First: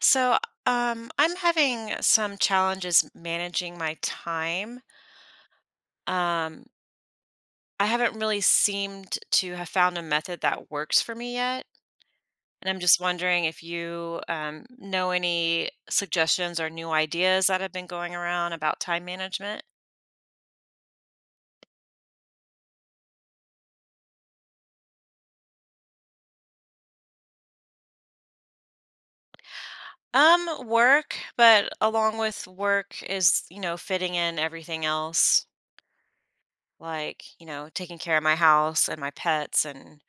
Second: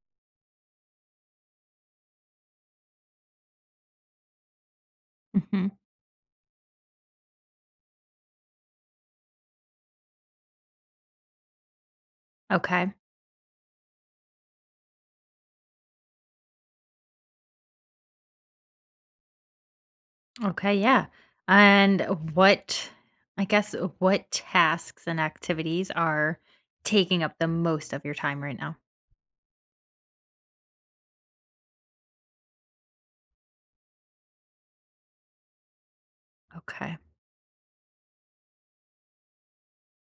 So, I'm having some challenges managing my time. Mhm. Um, I haven't really seemed to have found a method that works for me yet. And I'm Okay. just wondering if you know any suggestions or new ideas that have been going around about time management. Okay, yeah. And what I guess what tasks and activities are taking up the most of your time right now? Work, but along with work is, you know, fitting in everything else, Okay. like, you know, taking care of my house and my pets and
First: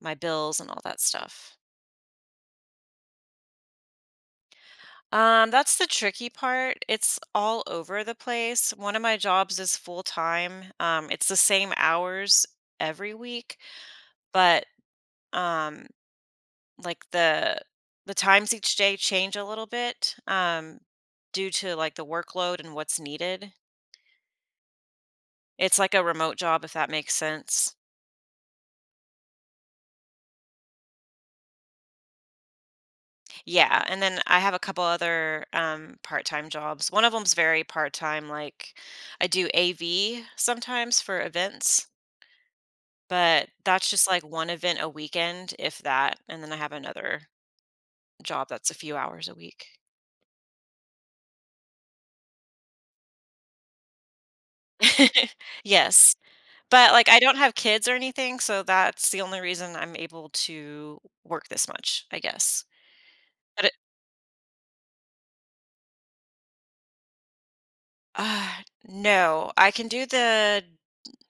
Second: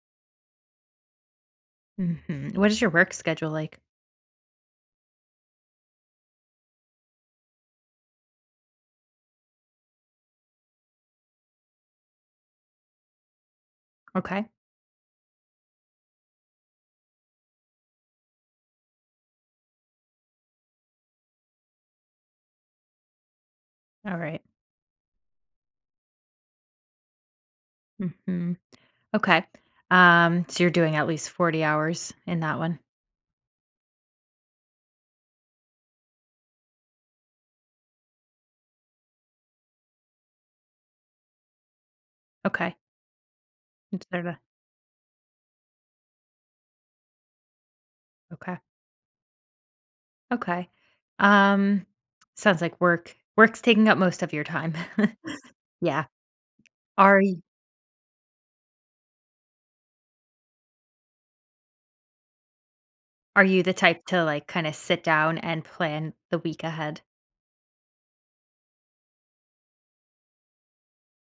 my bills and all that stuff. Mhm. What is your work schedule like? That's the tricky part. It's all over the place. One of my jobs is full time. It's the same hours every week, Okay. but um, like the times each day change a little bit due to like the workload and what's needed. All right. It's like a remote job, if that makes sense. Mhm. Okay. So you're doing at least 40 hours in that one. Yeah, and then I have a couple other part-time jobs. One of them's very part-time, like I do AV sometimes for events. Okay. But that's just It's like sort of- one event a weekend, if that, and then I have another job Okay. that's a few hours a week. Okay. Um, sounds like work's taking up most of your time. Yeah. Yes, but, like, I Are don't have kids or anything, so that's the only reason I'm able to work this much, I guess. Are you But the it type to, like, kinda sit down and plan the week ahead? uh, no, I can do the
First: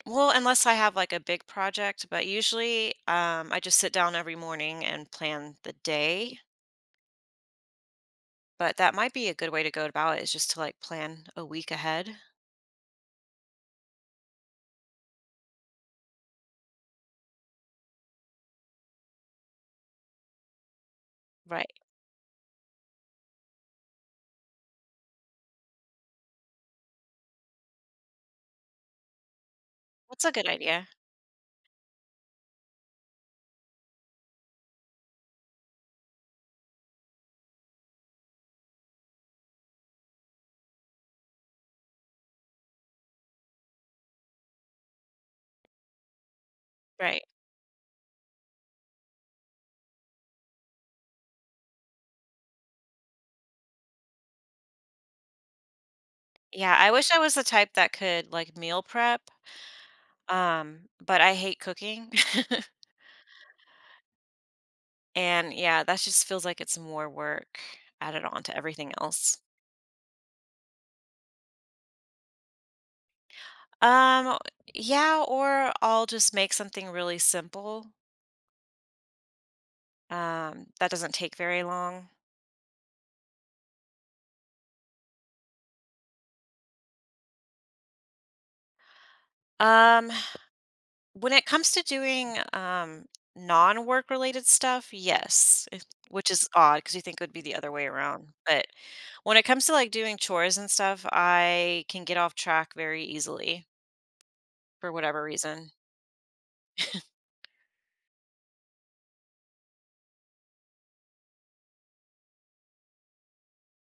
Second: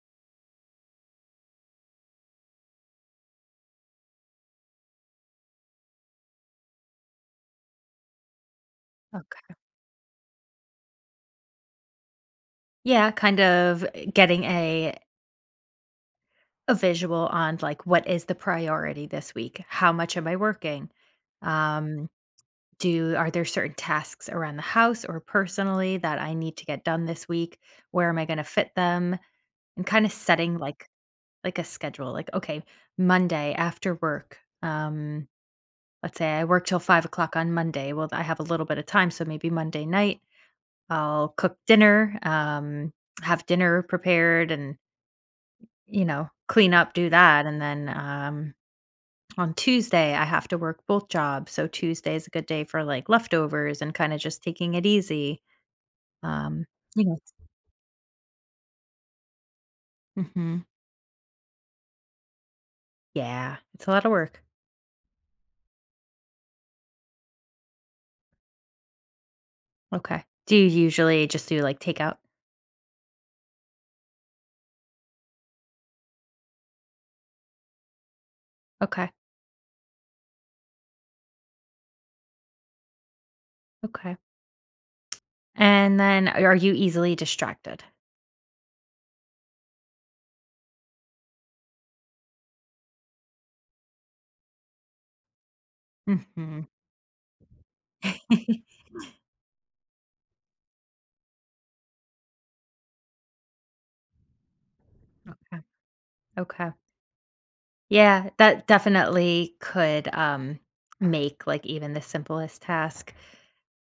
well, unless I have, like, a big project, but usually, I just sit down every morning and plan the day, but that might be a good Okay. way to go about it is just to, like, plan a week ahead. Yeah, kind of getting a visual on, like, what is the priority this week? How much am I working? Right. Um, do Are there certain tasks around the house or personally that I need to get done this week? Where am I gonna fit them? And kinda That's a good setting, like idea. like, a schedule, like, "Okay, Monday after work, let's say I work till 5 o'clock on Monday, well, I have a little bit of time, so maybe Monday night I'll cook dinner, have dinner prepared and clean up, do Right. that. And then on Tuesday, I have to work both jobs. So Tuesday is a good day for like leftovers and kind of just taking it easy." Um, Yeah, I wish I you was the type that could like meal prep, know, hmm but I hate cooking. yeah, it's a lot of work. And yeah, that just feels like it's more work added on to everything else. Okay. Do you usually just do like takeout? Um, yeah, or I'll just make something really simple. Okay. That doesn't take very long. Okay. And then are you easily distracted? Um, When it comes to doing, non-work related stuff, yes, it which is Hmm. odd because you think it would be the other way around, but when it comes to, like, doing chores and stuff, I can get off track very easily for whatever reason. Okay. Yeah, that definitely could, make, like, even the simplest task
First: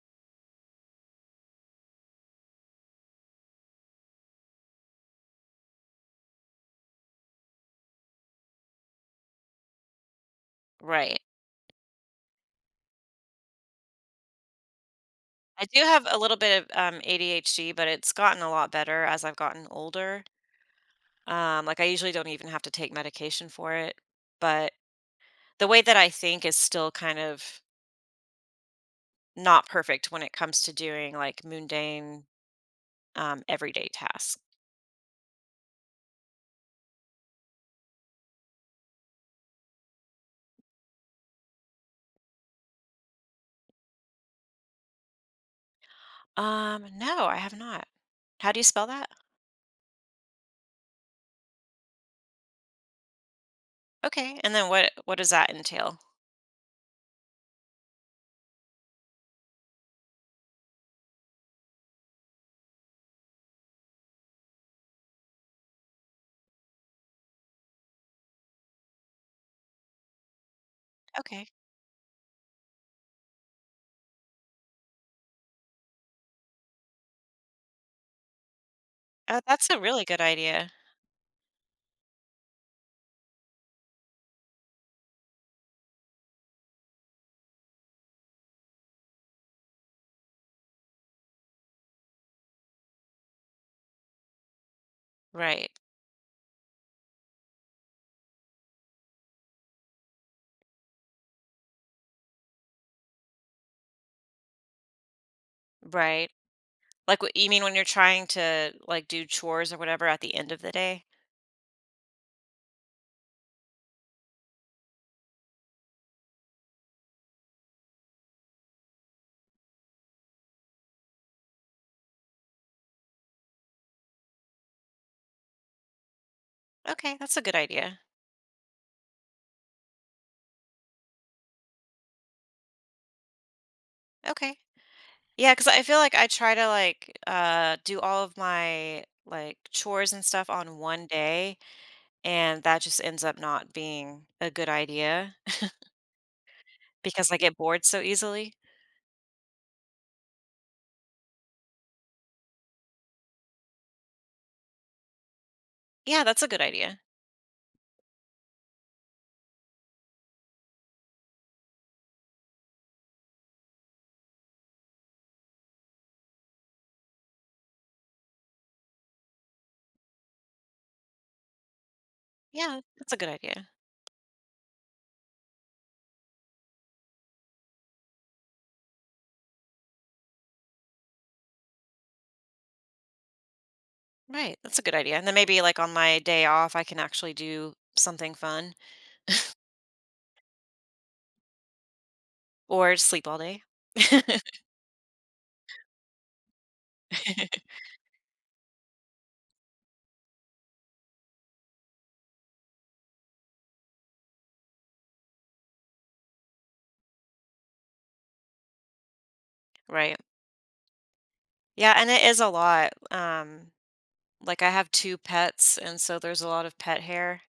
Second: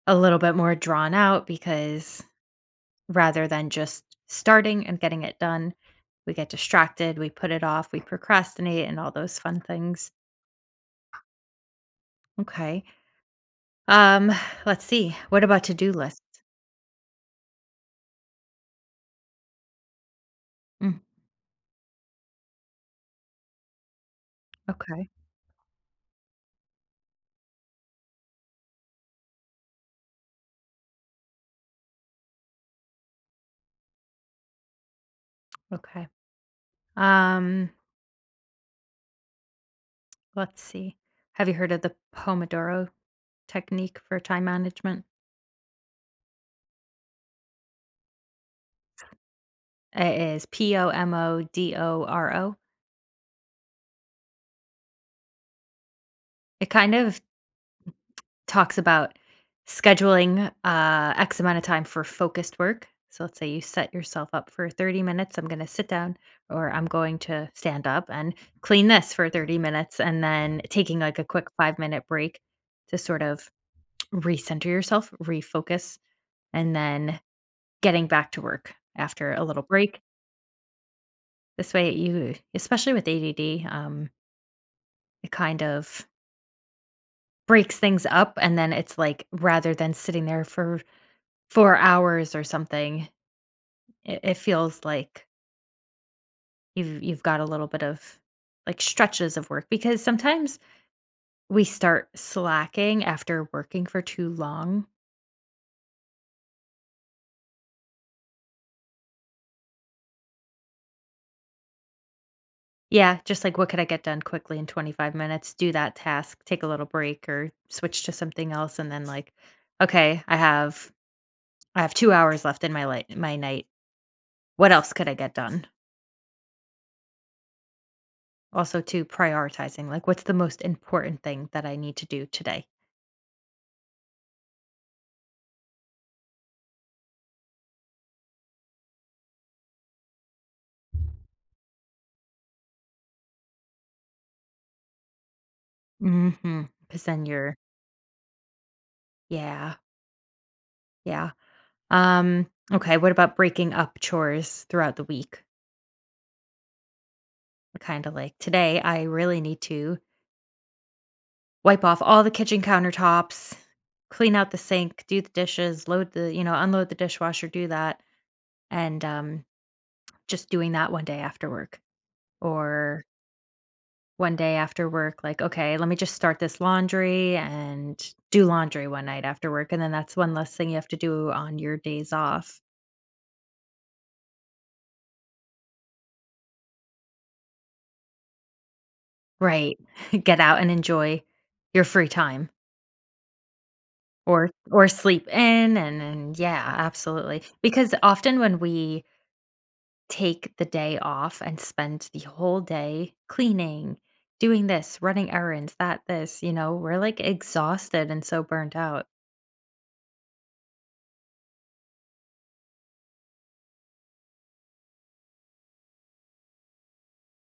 a little bit more drawn out because rather than just starting and getting it done, we get distracted, we put it off, we procrastinate, and all those fun things. Right. Okay. Um, let's see. What about I do to-do have a lists? little bit of, ADHD, but it's gotten a lot better as I've gotten older. Mm, Like I usually don't even have to take medication for it, but okay. the way that I think is still kind of not perfect when it comes to doing like mundane everyday tasks. Okay. Um, let's see. Have you heard of the Pomodoro technique for time management? No, I have not. How do you spell that? It is Pomodoro. Okay, and then what does that entail? It kind of talks about scheduling X amount of time for focused work. So let's say you set yourself up for 30 minutes. I'm going to sit down or I'm going to stand up and clean this for 30 minutes and then taking like a Okay, quick 5-minute break to sort of recenter yourself, refocus, and then getting back to work after a little that's a break. really good idea. This way, you, especially with ADD, it kind of breaks things up. And then it's like rather than sitting there for 4 hours or something, it feels like Right, you've got a little bit of, like, stretches of work because sometimes we start slacking after working for too long. right. Like what you mean when you're trying to like do chores or whatever at the end of the day. Yeah, just like, "What could I get done quickly in 25 minutes? Do that task, take a little break, or switch to something else," and then, like, "Okay, I have 2 hours left in my light my night. What else could I get done?" Okay, that's a good idea. Also, to prioritizing, like, "What's the most important thing that I need to do today?" Okay. Yeah, cause I feel like I try to, like, do all of my, like, chores and stuff on one day, and that just ends up not being a good idea Because then because I get you're, bored so easily. yeah. Yeah. Um, okay, what about breaking up chores throughout the week? Yeah, that's a good idea. Kind of like today, I really need to wipe off all the kitchen countertops, clean out the sink, do the dishes, load the, you know, unload the dishwasher, do that. And just doing that one day after work Yeah, or that's a good idea. one day after work, like, okay, let me just start this laundry and do laundry one night after work. And then that's one less thing you have to do on your days off. Right, that's a good idea, and then maybe, like, on my day off, I can actually do something fun Right. Get out and enjoy your free time. or sleep all day. Or sleep in and yeah, absolutely. Because often when we take the day off and spend the whole day cleaning, doing this, running errands, that, this, you know, we're, like, exhausted and so burnt out. Right. Yeah, and it is a lot, like, I have 2 pets, and so there's a lot of pet hair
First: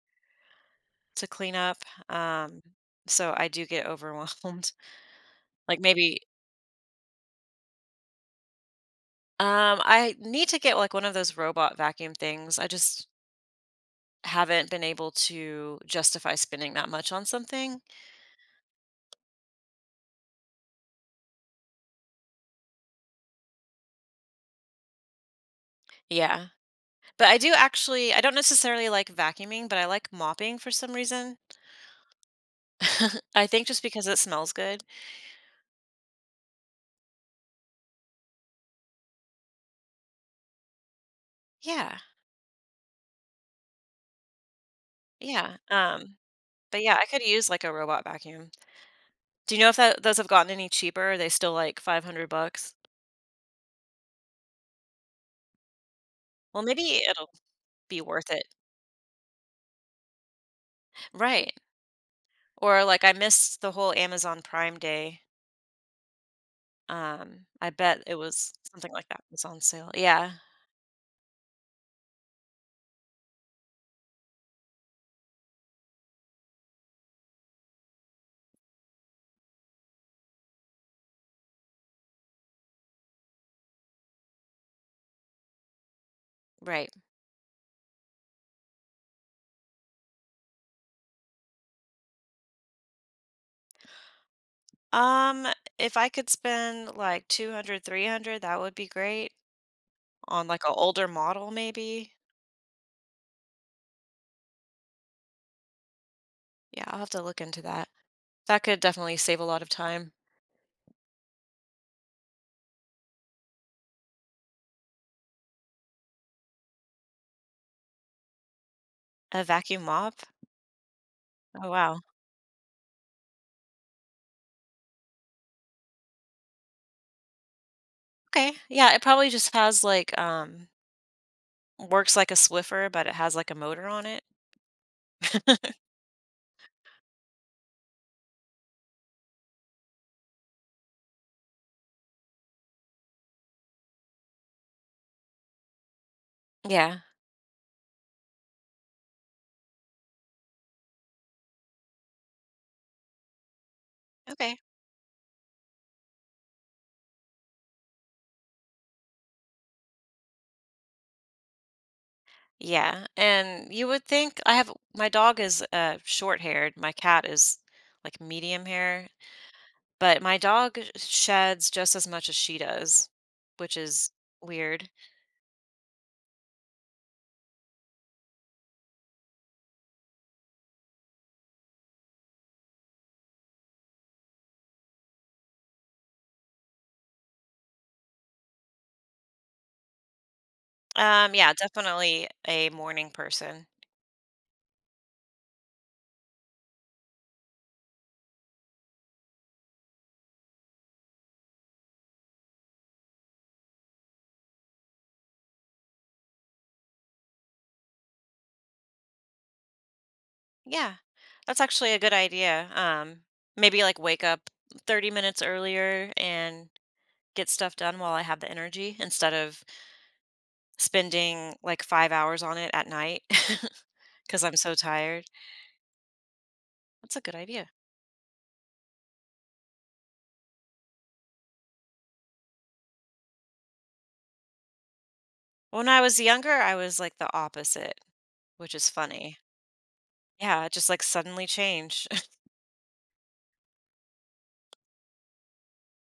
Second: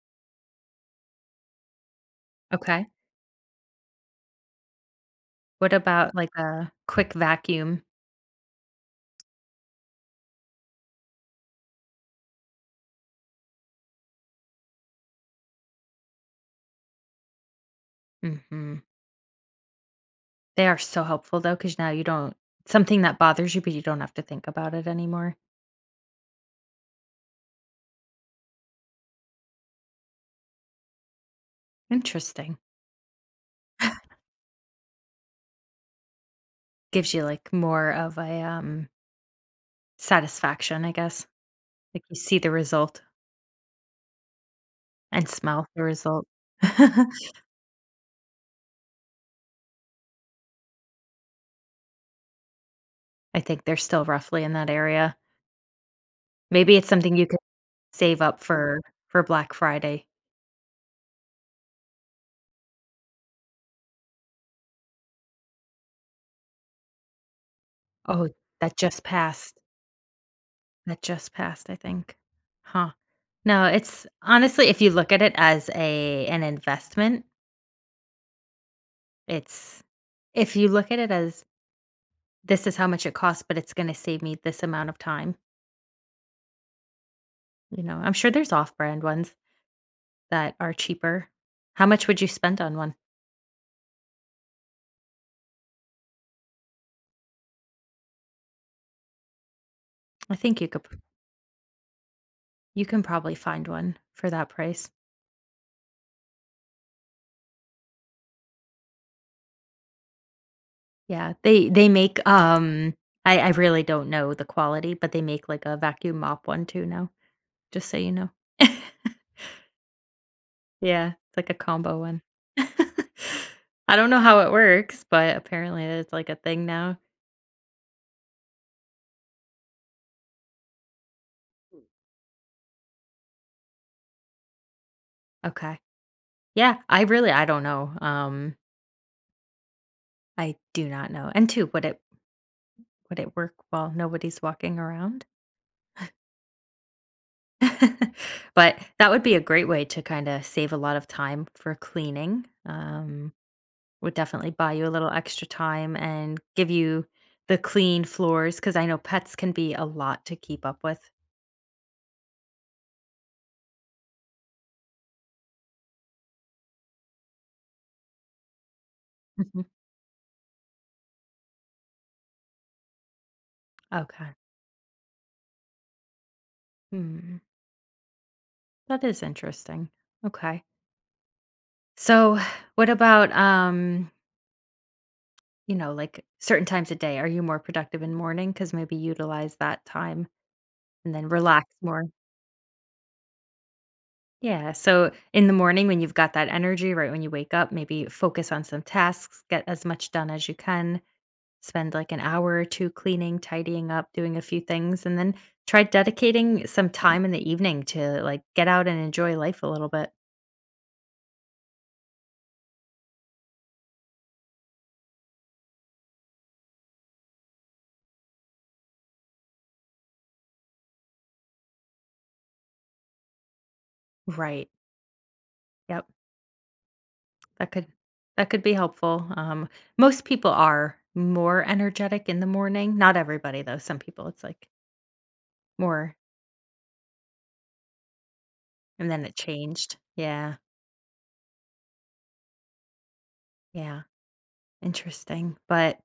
to clean up. Um, Okay. so I do get overwhelmed. What Like about, maybe like, a quick vacuum? I need to get like one of those robot vacuum things. I just haven't been able to justify spending that much on something. Mhm. They are so helpful, though because now you don't something that bothers you, but you don't have to think about it anymore. Yeah. But I do actually I don't necessarily like vacuuming, but I like mopping for some reason. Interesting. I think just because it smells good. Gives you, like, more of a, satisfaction, I guess. Yeah. Like, you see the result. And Yeah. smell the result. But yeah, I I could use like a robot vacuum. Do you know if that, those have gotten any cheaper? Are they still like 500 bucks? think they're still roughly in that area. Well, Maybe it's maybe something you it'll could be save worth up it. for Black Friday. Right. Or, like, I missed the whole Amazon Prime Day. I bet it Oh, was that something just like that was passed. on sale. Yeah, That just passed, I think. Huh. No, it's honestly, if you look at it as a an investment, it's if you look at it as this is how much it costs, but it's gonna save me this amount of time, right. you know, I'm sure there's off-brand ones that are cheaper. How much would you spend on one? Um, if I could spend, like, 200, 300, that would be great I on, think like, an older model maybe. you can probably find one for that price. Yeah, I'll have to look into that. That could definitely save a lot of time. Yeah, they make, I really don't know the quality, but they make, like, a vacuum mop one too now, just so you know. A vacuum mop? Yeah, it's like a Oh, combo wow. one. I don't know how it works, but apparently it's like a thing now. Okay. Yeah, it probably just has, like, works like a Swiffer, but it has, like, a motor on it. Okay. Yeah, I don't know, I do not know, and two, would it work while nobody's walking around? Yeah. But that would be a great way to kinda save a lot of time for cleaning, would definitely Okay. buy you a little extra time and give you the clean floors because I know pets can be a lot to keep up with. Yeah, and you would think I have my dog is short-haired, my cat is like medium hair, Mhm. but my dog sheds just as much as she does, which is Okay. weird. Hmm, that is interesting. Okay. So, what about, you know, like, certain times of day? Are you more productive in morning? Because maybe utilize that time and then Yeah, relax more. definitely a morning person. Yeah, so in the morning when you've got that energy, right when you wake up, maybe focus on some tasks, get as much done as you can. Spend like an hour or two cleaning, tidying up, doing a few things, and then try dedicating some time in the evening to like get out and enjoy life a little bit. Yeah. That's actually a good idea. Maybe like wake up 30 minutes earlier and get stuff done while I have the energy instead of spending like 5 hours on it at night because I'm Right. so tired. Yep, That's a good idea. that could that could be helpful. Most people are more energetic in the morning. Not everybody though. Some people it's like When I more, was younger, I was like the opposite, which is and then it funny. changed. Yeah, Yeah, it just like suddenly change. yeah, interesting. But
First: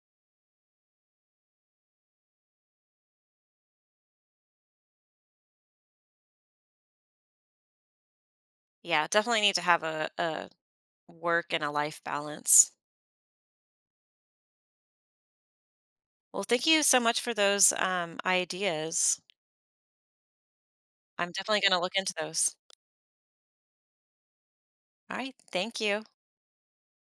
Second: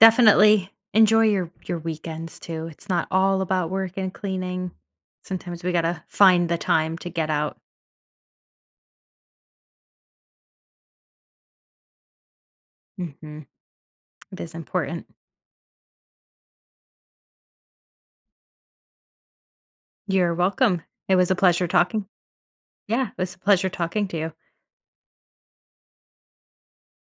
definitely enjoy your weekends too. It's not all about work and cleaning. Sometimes we gotta find the time to get out. Yeah, definitely need to have a work and a life balance. Mhm. It is important. Well, thank you so much for those ideas. You're welcome. It was I'm a definitely pleasure going to look talking. into those. Yeah, it was a pleasure talking to you. All right. Thank you.